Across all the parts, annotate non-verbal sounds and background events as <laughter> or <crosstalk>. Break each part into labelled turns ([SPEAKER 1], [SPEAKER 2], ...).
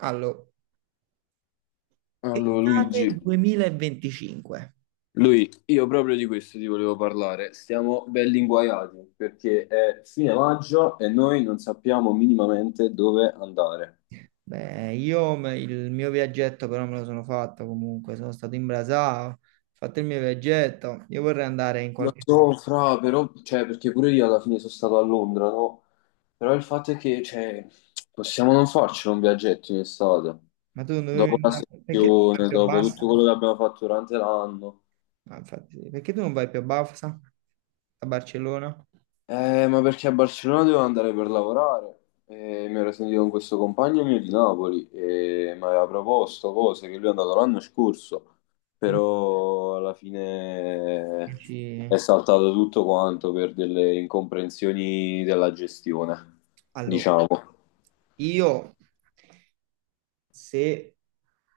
[SPEAKER 1] Allora,
[SPEAKER 2] Allora,
[SPEAKER 1] estate
[SPEAKER 2] Luigi,
[SPEAKER 1] 2025.
[SPEAKER 2] lui, io proprio di questo ti volevo parlare. Stiamo belli inguaiati perché è fine maggio e noi non sappiamo minimamente dove andare.
[SPEAKER 1] Beh, il mio viaggetto però me lo sono fatto comunque, sono stato in Brasao, ho fatto il mio viaggetto, io vorrei andare in
[SPEAKER 2] Lo
[SPEAKER 1] qualche parte.
[SPEAKER 2] so, fra, però, cioè, perché pure io alla fine sono stato a Londra, no? Però il fatto è che, cioè, possiamo non farci un viaggetto in estate.
[SPEAKER 1] Ma tu non dovevi
[SPEAKER 2] Dopo la
[SPEAKER 1] andare, perché tu non vai
[SPEAKER 2] sessione,
[SPEAKER 1] più a
[SPEAKER 2] dopo tutto
[SPEAKER 1] Barsa?
[SPEAKER 2] quello che abbiamo fatto durante l'anno.
[SPEAKER 1] Ah, infatti sì. Perché tu non vai più a Barsa? A Barcellona?
[SPEAKER 2] Ma perché a Barcellona dovevo andare per lavorare e mi ero sentito con questo compagno mio di Napoli e mi aveva proposto cose che lui è andato l'anno scorso,
[SPEAKER 1] Mm?
[SPEAKER 2] però alla fine è
[SPEAKER 1] Dici-
[SPEAKER 2] saltato tutto quanto per delle incomprensioni della gestione,
[SPEAKER 1] Allora,
[SPEAKER 2] diciamo.
[SPEAKER 1] io se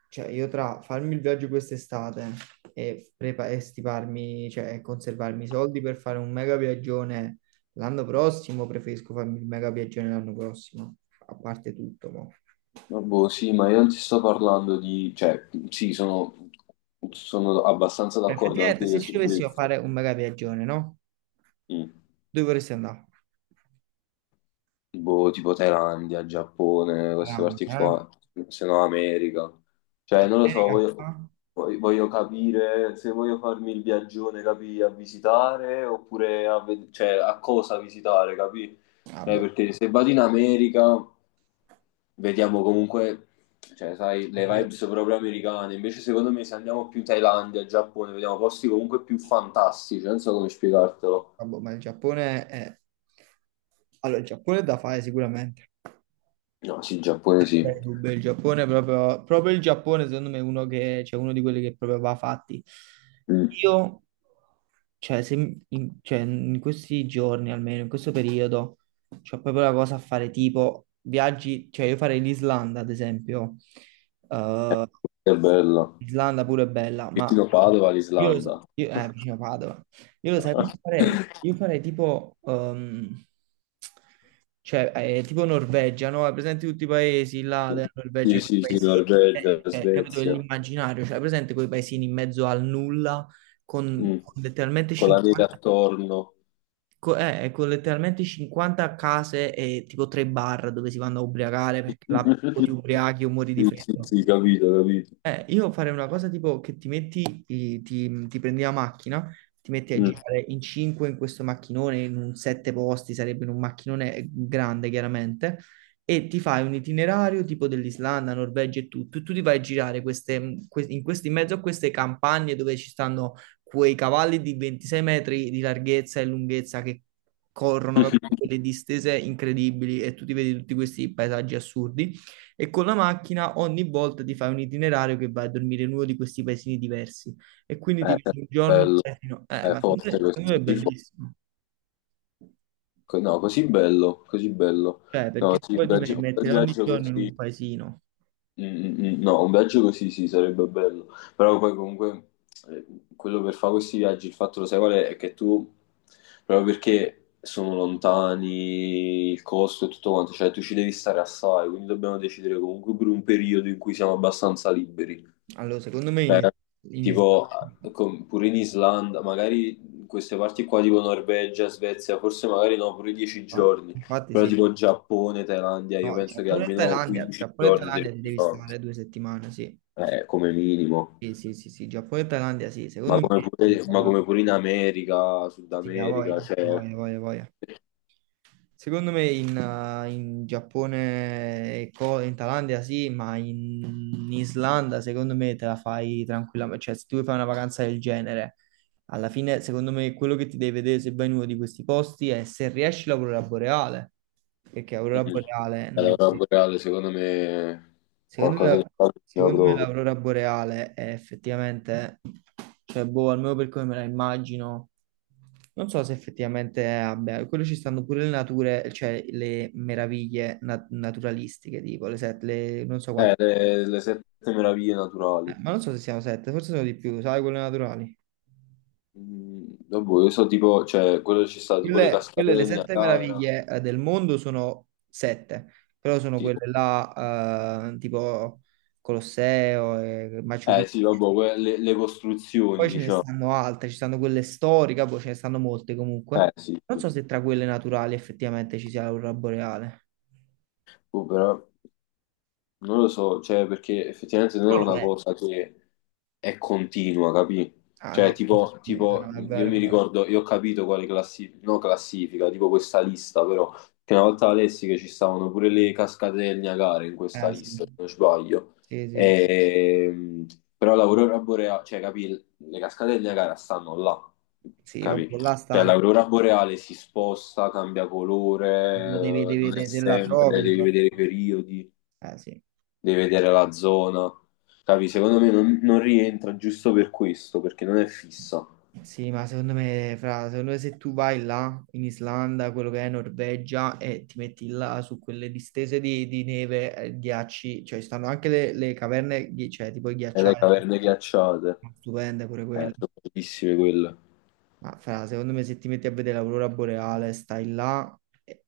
[SPEAKER 1] Cioè, io tra farmi il viaggio quest'estate e stiparmi, cioè, e conservarmi i soldi per fare un mega viaggione l'anno prossimo, preferisco farmi il mega viaggione l'anno prossimo, a parte tutto, mo.
[SPEAKER 2] Ma boh, sì, ma io non ti sto parlando di, cioè, sì, sono abbastanza
[SPEAKER 1] Cioè,
[SPEAKER 2] d'accordo anche
[SPEAKER 1] effettivamente, se
[SPEAKER 2] io
[SPEAKER 1] ci
[SPEAKER 2] su
[SPEAKER 1] dovessimo
[SPEAKER 2] questo.
[SPEAKER 1] fare un mega viaggione, no?
[SPEAKER 2] Mm.
[SPEAKER 1] Dove vorresti andare?
[SPEAKER 2] Boh, tipo Thailandia, Giappone, queste
[SPEAKER 1] Milano,
[SPEAKER 2] parti
[SPEAKER 1] eh?
[SPEAKER 2] qua, se no America. Cioè, non lo so,
[SPEAKER 1] America? Qua?
[SPEAKER 2] voglio- voglio capire se voglio farmi il viaggione, capì, a visitare oppure a, ve- cioè, a cosa visitare, capì?
[SPEAKER 1] Ah, boh.
[SPEAKER 2] Perché se vado in America, vediamo comunque, cioè, sai,
[SPEAKER 1] Ah,
[SPEAKER 2] le
[SPEAKER 1] boh.
[SPEAKER 2] vibes proprio americane. Invece, secondo me, se andiamo più in Thailandia, Giappone, vediamo posti comunque più fantastici, non so come spiegartelo.
[SPEAKER 1] Ah, boh, ma il Giappone è... Allora, il Giappone è da fare sicuramente.
[SPEAKER 2] No, sì, Giappone sì.
[SPEAKER 1] Beh, Cuba, il Giappone è proprio, proprio il Giappone, secondo me, è uno che, cioè, uno di quelli che proprio va fatti.
[SPEAKER 2] Mm.
[SPEAKER 1] Io, cioè, cioè, in questi giorni, almeno in questo periodo, c'ho proprio la cosa a fare tipo viaggi, cioè io farei l'Islanda, ad esempio.
[SPEAKER 2] Eh,
[SPEAKER 1] Eh,
[SPEAKER 2] è bello.
[SPEAKER 1] Islanda pure è bella, ma
[SPEAKER 2] Vicino Padova,
[SPEAKER 1] io,
[SPEAKER 2] l'Islanda.
[SPEAKER 1] io vicino Padova. Io lo sai cosa farei? Io
[SPEAKER 2] <laughs>
[SPEAKER 1] farei tipo, cioè, tipo Norvegia, no? Hai presente tutti i paesi là della Norvegia,
[SPEAKER 2] Sì,
[SPEAKER 1] quei
[SPEAKER 2] sì, sì,
[SPEAKER 1] paesi,
[SPEAKER 2] Norvegia,
[SPEAKER 1] capito,
[SPEAKER 2] Svezia.
[SPEAKER 1] dell'immaginario, cioè, hai presente quei paesini in mezzo al nulla, con,
[SPEAKER 2] Mm.
[SPEAKER 1] con letteralmente
[SPEAKER 2] Con la neve
[SPEAKER 1] 50,
[SPEAKER 2] attorno.
[SPEAKER 1] con letteralmente 50 case e tipo tre bar dove si vanno a ubriacare, perché là o ti ubriachi o
[SPEAKER 2] <laughs>
[SPEAKER 1] muori di
[SPEAKER 2] Sì, sì,
[SPEAKER 1] freddo.
[SPEAKER 2] sì, capito, capito.
[SPEAKER 1] Io farei una cosa tipo che ti metti, ti prendi la macchina, ti metti a
[SPEAKER 2] Mm.
[SPEAKER 1] girare in 5 in questo macchinone, in un 7 posti, sarebbe in un macchinone grande chiaramente, e ti fai un itinerario tipo dell'Islanda, Norvegia e tutto, e tu ti vai a girare queste, in mezzo a queste campagne dove ci stanno quei cavalli di 26 metri di larghezza e lunghezza che corrono, capito? Quelle distese incredibili e tu ti vedi tutti questi paesaggi assurdi. E con la macchina ogni volta ti fai un itinerario che vai a dormire in uno di questi paesini diversi. E quindi ti
[SPEAKER 2] È
[SPEAKER 1] vedi un giorno in un
[SPEAKER 2] bello,
[SPEAKER 1] paesino.
[SPEAKER 2] è
[SPEAKER 1] Ma
[SPEAKER 2] forte
[SPEAKER 1] secondo
[SPEAKER 2] questo,
[SPEAKER 1] me è
[SPEAKER 2] sì, fo-
[SPEAKER 1] bellissimo.
[SPEAKER 2] co- no, così bello, così bello.
[SPEAKER 1] Cioè,
[SPEAKER 2] No,
[SPEAKER 1] perché
[SPEAKER 2] sì, un
[SPEAKER 1] poi ti vai
[SPEAKER 2] viaggio,
[SPEAKER 1] a
[SPEAKER 2] un bel
[SPEAKER 1] mettere ogni
[SPEAKER 2] viaggio
[SPEAKER 1] giorno in
[SPEAKER 2] così.
[SPEAKER 1] un paesino.
[SPEAKER 2] Mm, mm, mm. No, un viaggio così sì, sarebbe bello, però poi comunque eh, quello per fare questi viaggi, il fatto lo sai qual è? È che tu, proprio perché sono lontani, il costo e tutto quanto, cioè tu ci devi stare assai, quindi dobbiamo decidere comunque per un periodo in cui siamo abbastanza liberi.
[SPEAKER 1] Allora, secondo me
[SPEAKER 2] Cioè,
[SPEAKER 1] in Islanda.
[SPEAKER 2] tipo, con- pure in Islanda, magari in queste parti qua, tipo Norvegia, Svezia, forse magari no, pure 10
[SPEAKER 1] Infatti,
[SPEAKER 2] giorni,
[SPEAKER 1] infatti
[SPEAKER 2] però
[SPEAKER 1] sì.
[SPEAKER 2] tipo Giappone, Thailandia, io
[SPEAKER 1] No,
[SPEAKER 2] penso che
[SPEAKER 1] Giappone e
[SPEAKER 2] almeno
[SPEAKER 1] Thailandia.
[SPEAKER 2] 15
[SPEAKER 1] Giappone e
[SPEAKER 2] giorni devi
[SPEAKER 1] Thailandia ti devi
[SPEAKER 2] fare.
[SPEAKER 1] stare 2 settimane, sì.
[SPEAKER 2] Come minimo,
[SPEAKER 1] Sì, sì, sì, sì. Giappone e Thailandia, sì. Secondo me
[SPEAKER 2] ma come pure in America, Sud
[SPEAKER 1] sì, a
[SPEAKER 2] America,
[SPEAKER 1] voglia, a
[SPEAKER 2] cioè,
[SPEAKER 1] voglia, a voglia. A voglia. Secondo me in Giappone, e in Thailandia sì, ma in Islanda secondo me te la fai tranquillamente. Cioè, se tu vuoi fare una vacanza del genere, alla fine secondo me quello che ti devi vedere se vai in uno di questi posti è se riesci l'aurora boreale, perché aurora
[SPEAKER 2] mm,
[SPEAKER 1] boreale
[SPEAKER 2] è
[SPEAKER 1] non
[SPEAKER 2] la
[SPEAKER 1] la
[SPEAKER 2] aurora
[SPEAKER 1] vedi.
[SPEAKER 2] boreale, secondo me,
[SPEAKER 1] Secondo
[SPEAKER 2] qualcosa che
[SPEAKER 1] me,
[SPEAKER 2] fa
[SPEAKER 1] secondo me
[SPEAKER 2] proprio.
[SPEAKER 1] l'aurora boreale è effettivamente, cioè, boh, almeno per come me la immagino, non so se effettivamente abbia, quello ci stanno pure le nature, cioè le meraviglie naturalistiche, tipo le sette, le, non so quante,
[SPEAKER 2] Le sette meraviglie naturali.
[SPEAKER 1] ma non so se siano sette, forse sono di più, sai, quelle naturali.
[SPEAKER 2] Mm, vabbè, io so tipo, cioè, quello ci sta, tipo le
[SPEAKER 1] Quelle, quelle, le
[SPEAKER 2] cascatelle,
[SPEAKER 1] sette
[SPEAKER 2] Niagara.
[SPEAKER 1] meraviglie del mondo sono sette, però sono
[SPEAKER 2] Sì.
[SPEAKER 1] quelle là, tipo Colosseo e Machu
[SPEAKER 2] Eh
[SPEAKER 1] Picchu.
[SPEAKER 2] sì, vabbè, que- le costruzioni,
[SPEAKER 1] Poi ce ne
[SPEAKER 2] diciamo.
[SPEAKER 1] stanno altre, ci stanno quelle storiche, poi ce ne stanno molte
[SPEAKER 2] Eh
[SPEAKER 1] comunque.
[SPEAKER 2] sì,
[SPEAKER 1] Non
[SPEAKER 2] sì.
[SPEAKER 1] so se tra quelle naturali effettivamente ci sia l'aurora boreale.
[SPEAKER 2] Oh, però... Non lo so, cioè, perché effettivamente non è
[SPEAKER 1] Non lo
[SPEAKER 2] una
[SPEAKER 1] vedo.
[SPEAKER 2] cosa che è continua, capì?
[SPEAKER 1] Ah
[SPEAKER 2] Cioè,
[SPEAKER 1] no,
[SPEAKER 2] tipo,
[SPEAKER 1] sì, ah,
[SPEAKER 2] tipo,
[SPEAKER 1] no, è
[SPEAKER 2] io
[SPEAKER 1] vero, è
[SPEAKER 2] mi
[SPEAKER 1] vero.
[SPEAKER 2] ricordo, io ho capito quale classifica, no classifica, tipo questa lista, però, che una volta la lessi che ci stavano pure le cascate del Niagara in questa
[SPEAKER 1] Eh
[SPEAKER 2] lista, se
[SPEAKER 1] sì,
[SPEAKER 2] non sbaglio.
[SPEAKER 1] sì, sì, sì.
[SPEAKER 2] Ehm, Però l'aurora boreale, cioè, capì, le cascate del Niagara stanno là,
[SPEAKER 1] Sì, vabbè,
[SPEAKER 2] capì?
[SPEAKER 1] là
[SPEAKER 2] Cioè,
[SPEAKER 1] stanno,
[SPEAKER 2] l'aurora boreale si sposta, cambia colore,
[SPEAKER 1] devi, devi
[SPEAKER 2] non è
[SPEAKER 1] vedere se la trovi.
[SPEAKER 2] sempre,
[SPEAKER 1] Se
[SPEAKER 2] devi
[SPEAKER 1] la-
[SPEAKER 2] vedere i periodi,
[SPEAKER 1] Eh sì.
[SPEAKER 2] devi vedere la zona. Capi? Secondo me non, non rientra giusto per questo, perché non è fissa.
[SPEAKER 1] Sì, ma secondo me, fra, secondo me se tu vai là in Islanda, quello che è Norvegia, e ti metti là su quelle distese di neve, ghiacci, cioè ci stanno anche le caverne, cioè ti puoi
[SPEAKER 2] E le
[SPEAKER 1] ghiacciare,
[SPEAKER 2] caverne ghiacciate,
[SPEAKER 1] stupende pure quelle.
[SPEAKER 2] sono bellissime quelle.
[SPEAKER 1] Ma fra, secondo me se ti metti a vedere l'aurora boreale, stai là, e,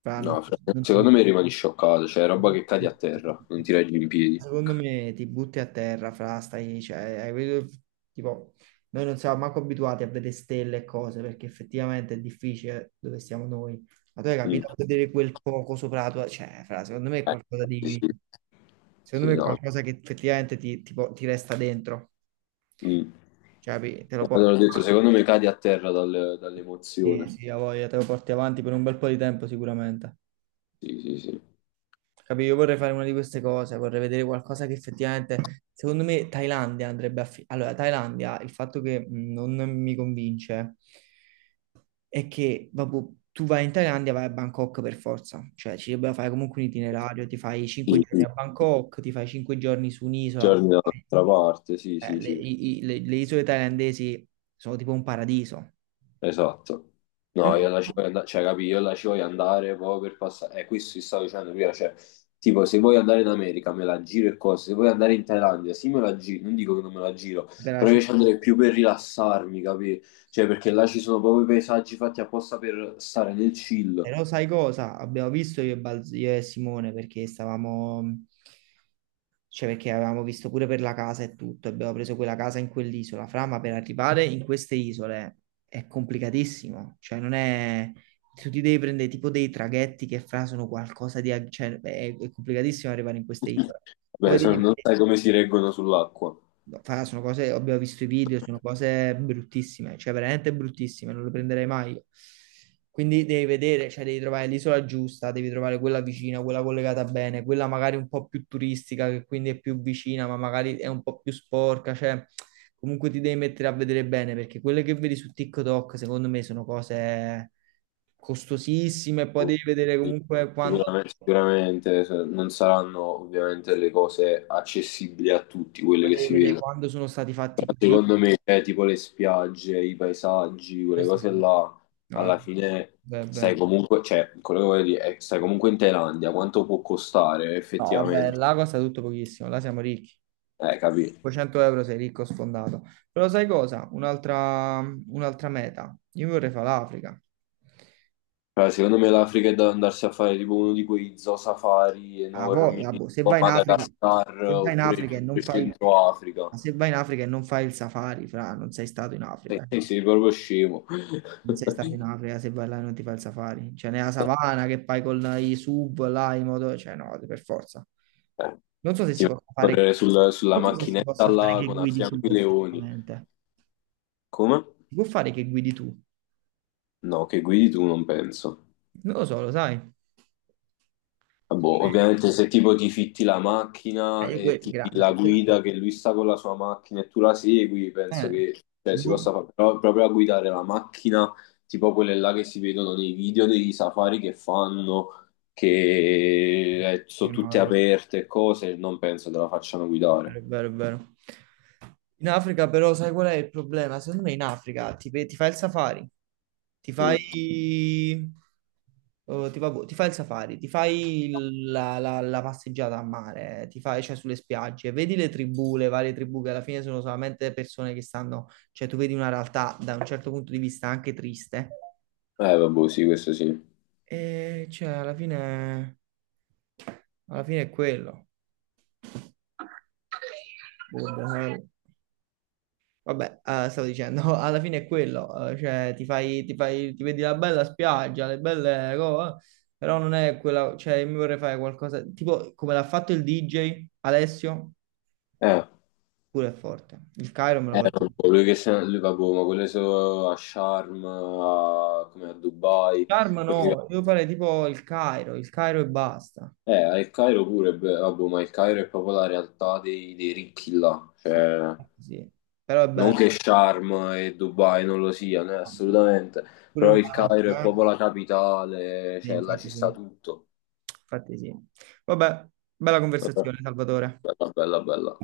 [SPEAKER 1] fra, non
[SPEAKER 2] No,
[SPEAKER 1] ti...
[SPEAKER 2] fra-
[SPEAKER 1] non ti-
[SPEAKER 2] secondo me rimani scioccato, cioè roba che cadi a terra, non ti reggi in piedi.
[SPEAKER 1] secondo me ti butti a terra, fra, stai, cioè, hai capito? Tipo, noi non siamo manco abituati a vedere stelle e cose, perché effettivamente è difficile dove siamo noi. Ma tu hai
[SPEAKER 2] Mm.
[SPEAKER 1] capito a vedere quel poco sopra la tua, cioè, fra, secondo me è
[SPEAKER 2] Eh,
[SPEAKER 1] qualcosa
[SPEAKER 2] sì,
[SPEAKER 1] di,
[SPEAKER 2] sì,
[SPEAKER 1] secondo
[SPEAKER 2] sì,
[SPEAKER 1] me è
[SPEAKER 2] no.
[SPEAKER 1] qualcosa che effettivamente ti resta dentro,
[SPEAKER 2] Mm.
[SPEAKER 1] cioè, capi? Te lo porti,
[SPEAKER 2] Allora ho detto, secondo me cadi a terra dal-
[SPEAKER 1] sì,
[SPEAKER 2] dall'emozione.
[SPEAKER 1] sì, ha voglia, te lo porti avanti per un bel po' di tempo sicuramente.
[SPEAKER 2] Sì, sì, sì.
[SPEAKER 1] Capì? Io vorrei fare una di queste cose, vorrei vedere qualcosa che effettivamente, secondo me, Thailandia allora, Thailandia, il fatto che non mi convince è che, vabbè, tu vai in Thailandia, vai a Bangkok per forza, cioè ci dovrebbe fare comunque un itinerario, ti fai 5
[SPEAKER 2] Sì,
[SPEAKER 1] giorni
[SPEAKER 2] sì.
[SPEAKER 1] a Bangkok, ti fai 5 giorni su un'isola, perché
[SPEAKER 2] Giorni
[SPEAKER 1] poi,
[SPEAKER 2] dall'altra parte, sì, sì,
[SPEAKER 1] le,
[SPEAKER 2] sì.
[SPEAKER 1] i- i- le isole thailandesi sono tipo un paradiso.
[SPEAKER 2] Esatto. No,
[SPEAKER 1] Però,
[SPEAKER 2] io la ci voglio andare, cioè, capì, io la ci voglio andare proprio per passare. Questo ti stavo dicendo prima, cioè, tipo, se vuoi andare in America me la giro e cose, se vuoi andare in Thailandia, sì me la giro, non dico che non me la giro,
[SPEAKER 1] della
[SPEAKER 2] però io ci
[SPEAKER 1] città.
[SPEAKER 2] andrei più per rilassarmi, capì? Cioè, perché là ci sono proprio i paesaggi fatti apposta per stare nel chill.
[SPEAKER 1] Però sai cosa? Abbiamo visto io e Simone perché stavamo cioè, perché avevamo visto pure per la casa e tutto, abbiamo preso quella casa in quell'isola, fra, ma per arrivare in queste isole è complicatissimo. Cioè, non è... Tu ti devi prendere tipo dei traghetti che fra sono qualcosa di... cioè, è complicatissimo arrivare in queste
[SPEAKER 2] <laughs>
[SPEAKER 1] isole. Poi
[SPEAKER 2] Beh, se
[SPEAKER 1] devi...
[SPEAKER 2] non sai come si reggono sull'acqua.
[SPEAKER 1] No, fra, sono cose, abbiamo visto i video, sono cose bruttissime, cioè veramente bruttissime, non le prenderei mai. Quindi devi vedere, cioè devi trovare l'isola giusta, devi trovare quella vicina, quella collegata bene, quella magari un po' più turistica, che quindi è più vicina, ma magari è un po' più sporca, cioè comunque ti devi mettere a vedere bene, perché quelle che vedi su TikTok, secondo me, sono cose costosissime, e poi devi vedere comunque quando,
[SPEAKER 2] Sicuramente, sicuramente se- non saranno ovviamente le cose accessibili a tutti, quelle
[SPEAKER 1] poi
[SPEAKER 2] che
[SPEAKER 1] devi
[SPEAKER 2] si
[SPEAKER 1] vedere
[SPEAKER 2] vedono.
[SPEAKER 1] quando sono stati fatti
[SPEAKER 2] Però
[SPEAKER 1] quei video.
[SPEAKER 2] secondo me, tipo le spiagge, i paesaggi, quelle
[SPEAKER 1] Questo
[SPEAKER 2] cose
[SPEAKER 1] sì.
[SPEAKER 2] là,
[SPEAKER 1] No,
[SPEAKER 2] alla fine
[SPEAKER 1] beh,
[SPEAKER 2] stai
[SPEAKER 1] beh.
[SPEAKER 2] comunque, cioè, quello che voglio dire è che stai comunque in Thailandia, quanto può costare
[SPEAKER 1] No, vabbè,
[SPEAKER 2] effettivamente?
[SPEAKER 1] là costa tutto pochissimo, là siamo ricchi.
[SPEAKER 2] Capì?
[SPEAKER 1] 500 € sei ricco sfondato. Però sai cosa? Un'altra meta. Io vorrei fare l'Africa.
[SPEAKER 2] Cioè, secondo me l'Africa è da andarsi a fare tipo uno di quei zoo safari
[SPEAKER 1] Ah, poi,
[SPEAKER 2] enormi,
[SPEAKER 1] ah, boh, se
[SPEAKER 2] tipo
[SPEAKER 1] vai in Africa,
[SPEAKER 2] Madagascar,
[SPEAKER 1] se vai in
[SPEAKER 2] oppure il
[SPEAKER 1] Africa e non
[SPEAKER 2] proprio
[SPEAKER 1] fai,
[SPEAKER 2] Centro Africa.
[SPEAKER 1] ma se vai in Africa e non fai il safari, fra, non sei stato in
[SPEAKER 2] E
[SPEAKER 1] Africa.
[SPEAKER 2] te sei proprio scemo.
[SPEAKER 1] Non
[SPEAKER 2] <laughs>
[SPEAKER 1] sei stato in Africa se vai là e non ti fai il safari. Cioè, nella savana che fai con i sub, là, i moto... Cioè, no, per forza.
[SPEAKER 2] Eh,
[SPEAKER 1] Non so se
[SPEAKER 2] ti metti
[SPEAKER 1] si
[SPEAKER 2] a
[SPEAKER 1] possa fare che...
[SPEAKER 2] correre sul- sulla
[SPEAKER 1] Non so se si
[SPEAKER 2] macchinetta
[SPEAKER 1] possa fare
[SPEAKER 2] là
[SPEAKER 1] che
[SPEAKER 2] con a
[SPEAKER 1] guidi
[SPEAKER 2] fianco
[SPEAKER 1] tu
[SPEAKER 2] i leoni.
[SPEAKER 1] perfettamente.
[SPEAKER 2] Come?
[SPEAKER 1] Si può fare che guidi tu?
[SPEAKER 2] No, che guidi tu, non penso.
[SPEAKER 1] Non lo so, lo sai.
[SPEAKER 2] Boh, ovviamente se tipo ti fitti la macchina
[SPEAKER 1] Io
[SPEAKER 2] e ti fidi la guida che lui sta con la sua macchina e tu la segui, penso
[SPEAKER 1] eh,
[SPEAKER 2] che cioè, si
[SPEAKER 1] boh.
[SPEAKER 2] possa fare, però proprio a guidare la macchina, tipo quelle là che si vedono nei video dei safari che fanno, che sono
[SPEAKER 1] Io no,
[SPEAKER 2] tutte aperte e cose, non penso te la facciano guidare.
[SPEAKER 1] è vero, è vero. In Africa però sai qual è il problema? Secondo me in Africa ti, ti fai il safari, ti fai,
[SPEAKER 2] Mm.
[SPEAKER 1] oh, ti, boh, ti fai il safari, ti fai la passeggiata a mare, ti fai, cioè, sulle spiagge, vedi le tribù, le varie tribù che alla fine sono solamente persone che stanno, cioè tu vedi una realtà da un certo punto di vista anche triste
[SPEAKER 2] Vabbè, sì, questo sì.
[SPEAKER 1] e cioè alla fine è quello. Boh, vabbè, stavo dicendo, <laughs> alla fine è quello, cioè ti fai, ti fai, ti vedi la bella spiaggia, le belle cose, però non è quella, cioè io mi vorrei fare qualcosa, tipo come l'ha fatto il DJ Alessio,
[SPEAKER 2] Eh,
[SPEAKER 1] pure è forte, il Cairo me lo
[SPEAKER 2] eh,
[SPEAKER 1] vorrei.
[SPEAKER 2] non so, lui che se- lui, vabbè, ma quelle sono a Sharm, a- come a Dubai.
[SPEAKER 1] Sharm no, io farei tipo il Cairo e basta,
[SPEAKER 2] Al Cairo pure, beh, vabbè, ma il Cairo è proprio la realtà dei, dei ricchi là,
[SPEAKER 1] sì,
[SPEAKER 2] cioè,
[SPEAKER 1] sì, però è
[SPEAKER 2] non
[SPEAKER 1] bello,
[SPEAKER 2] che eh, Sharm e Dubai non lo siano, assolutamente,
[SPEAKER 1] pure
[SPEAKER 2] però
[SPEAKER 1] il
[SPEAKER 2] il Cairo
[SPEAKER 1] Marocco,
[SPEAKER 2] è
[SPEAKER 1] eh?
[SPEAKER 2] proprio la capitale,
[SPEAKER 1] Sì,
[SPEAKER 2] cioè, là ci
[SPEAKER 1] infatti sì,
[SPEAKER 2] sta tutto.
[SPEAKER 1] infatti sì. Vabbè, bella
[SPEAKER 2] Bella,
[SPEAKER 1] conversazione, Salvatore.
[SPEAKER 2] bella, bella.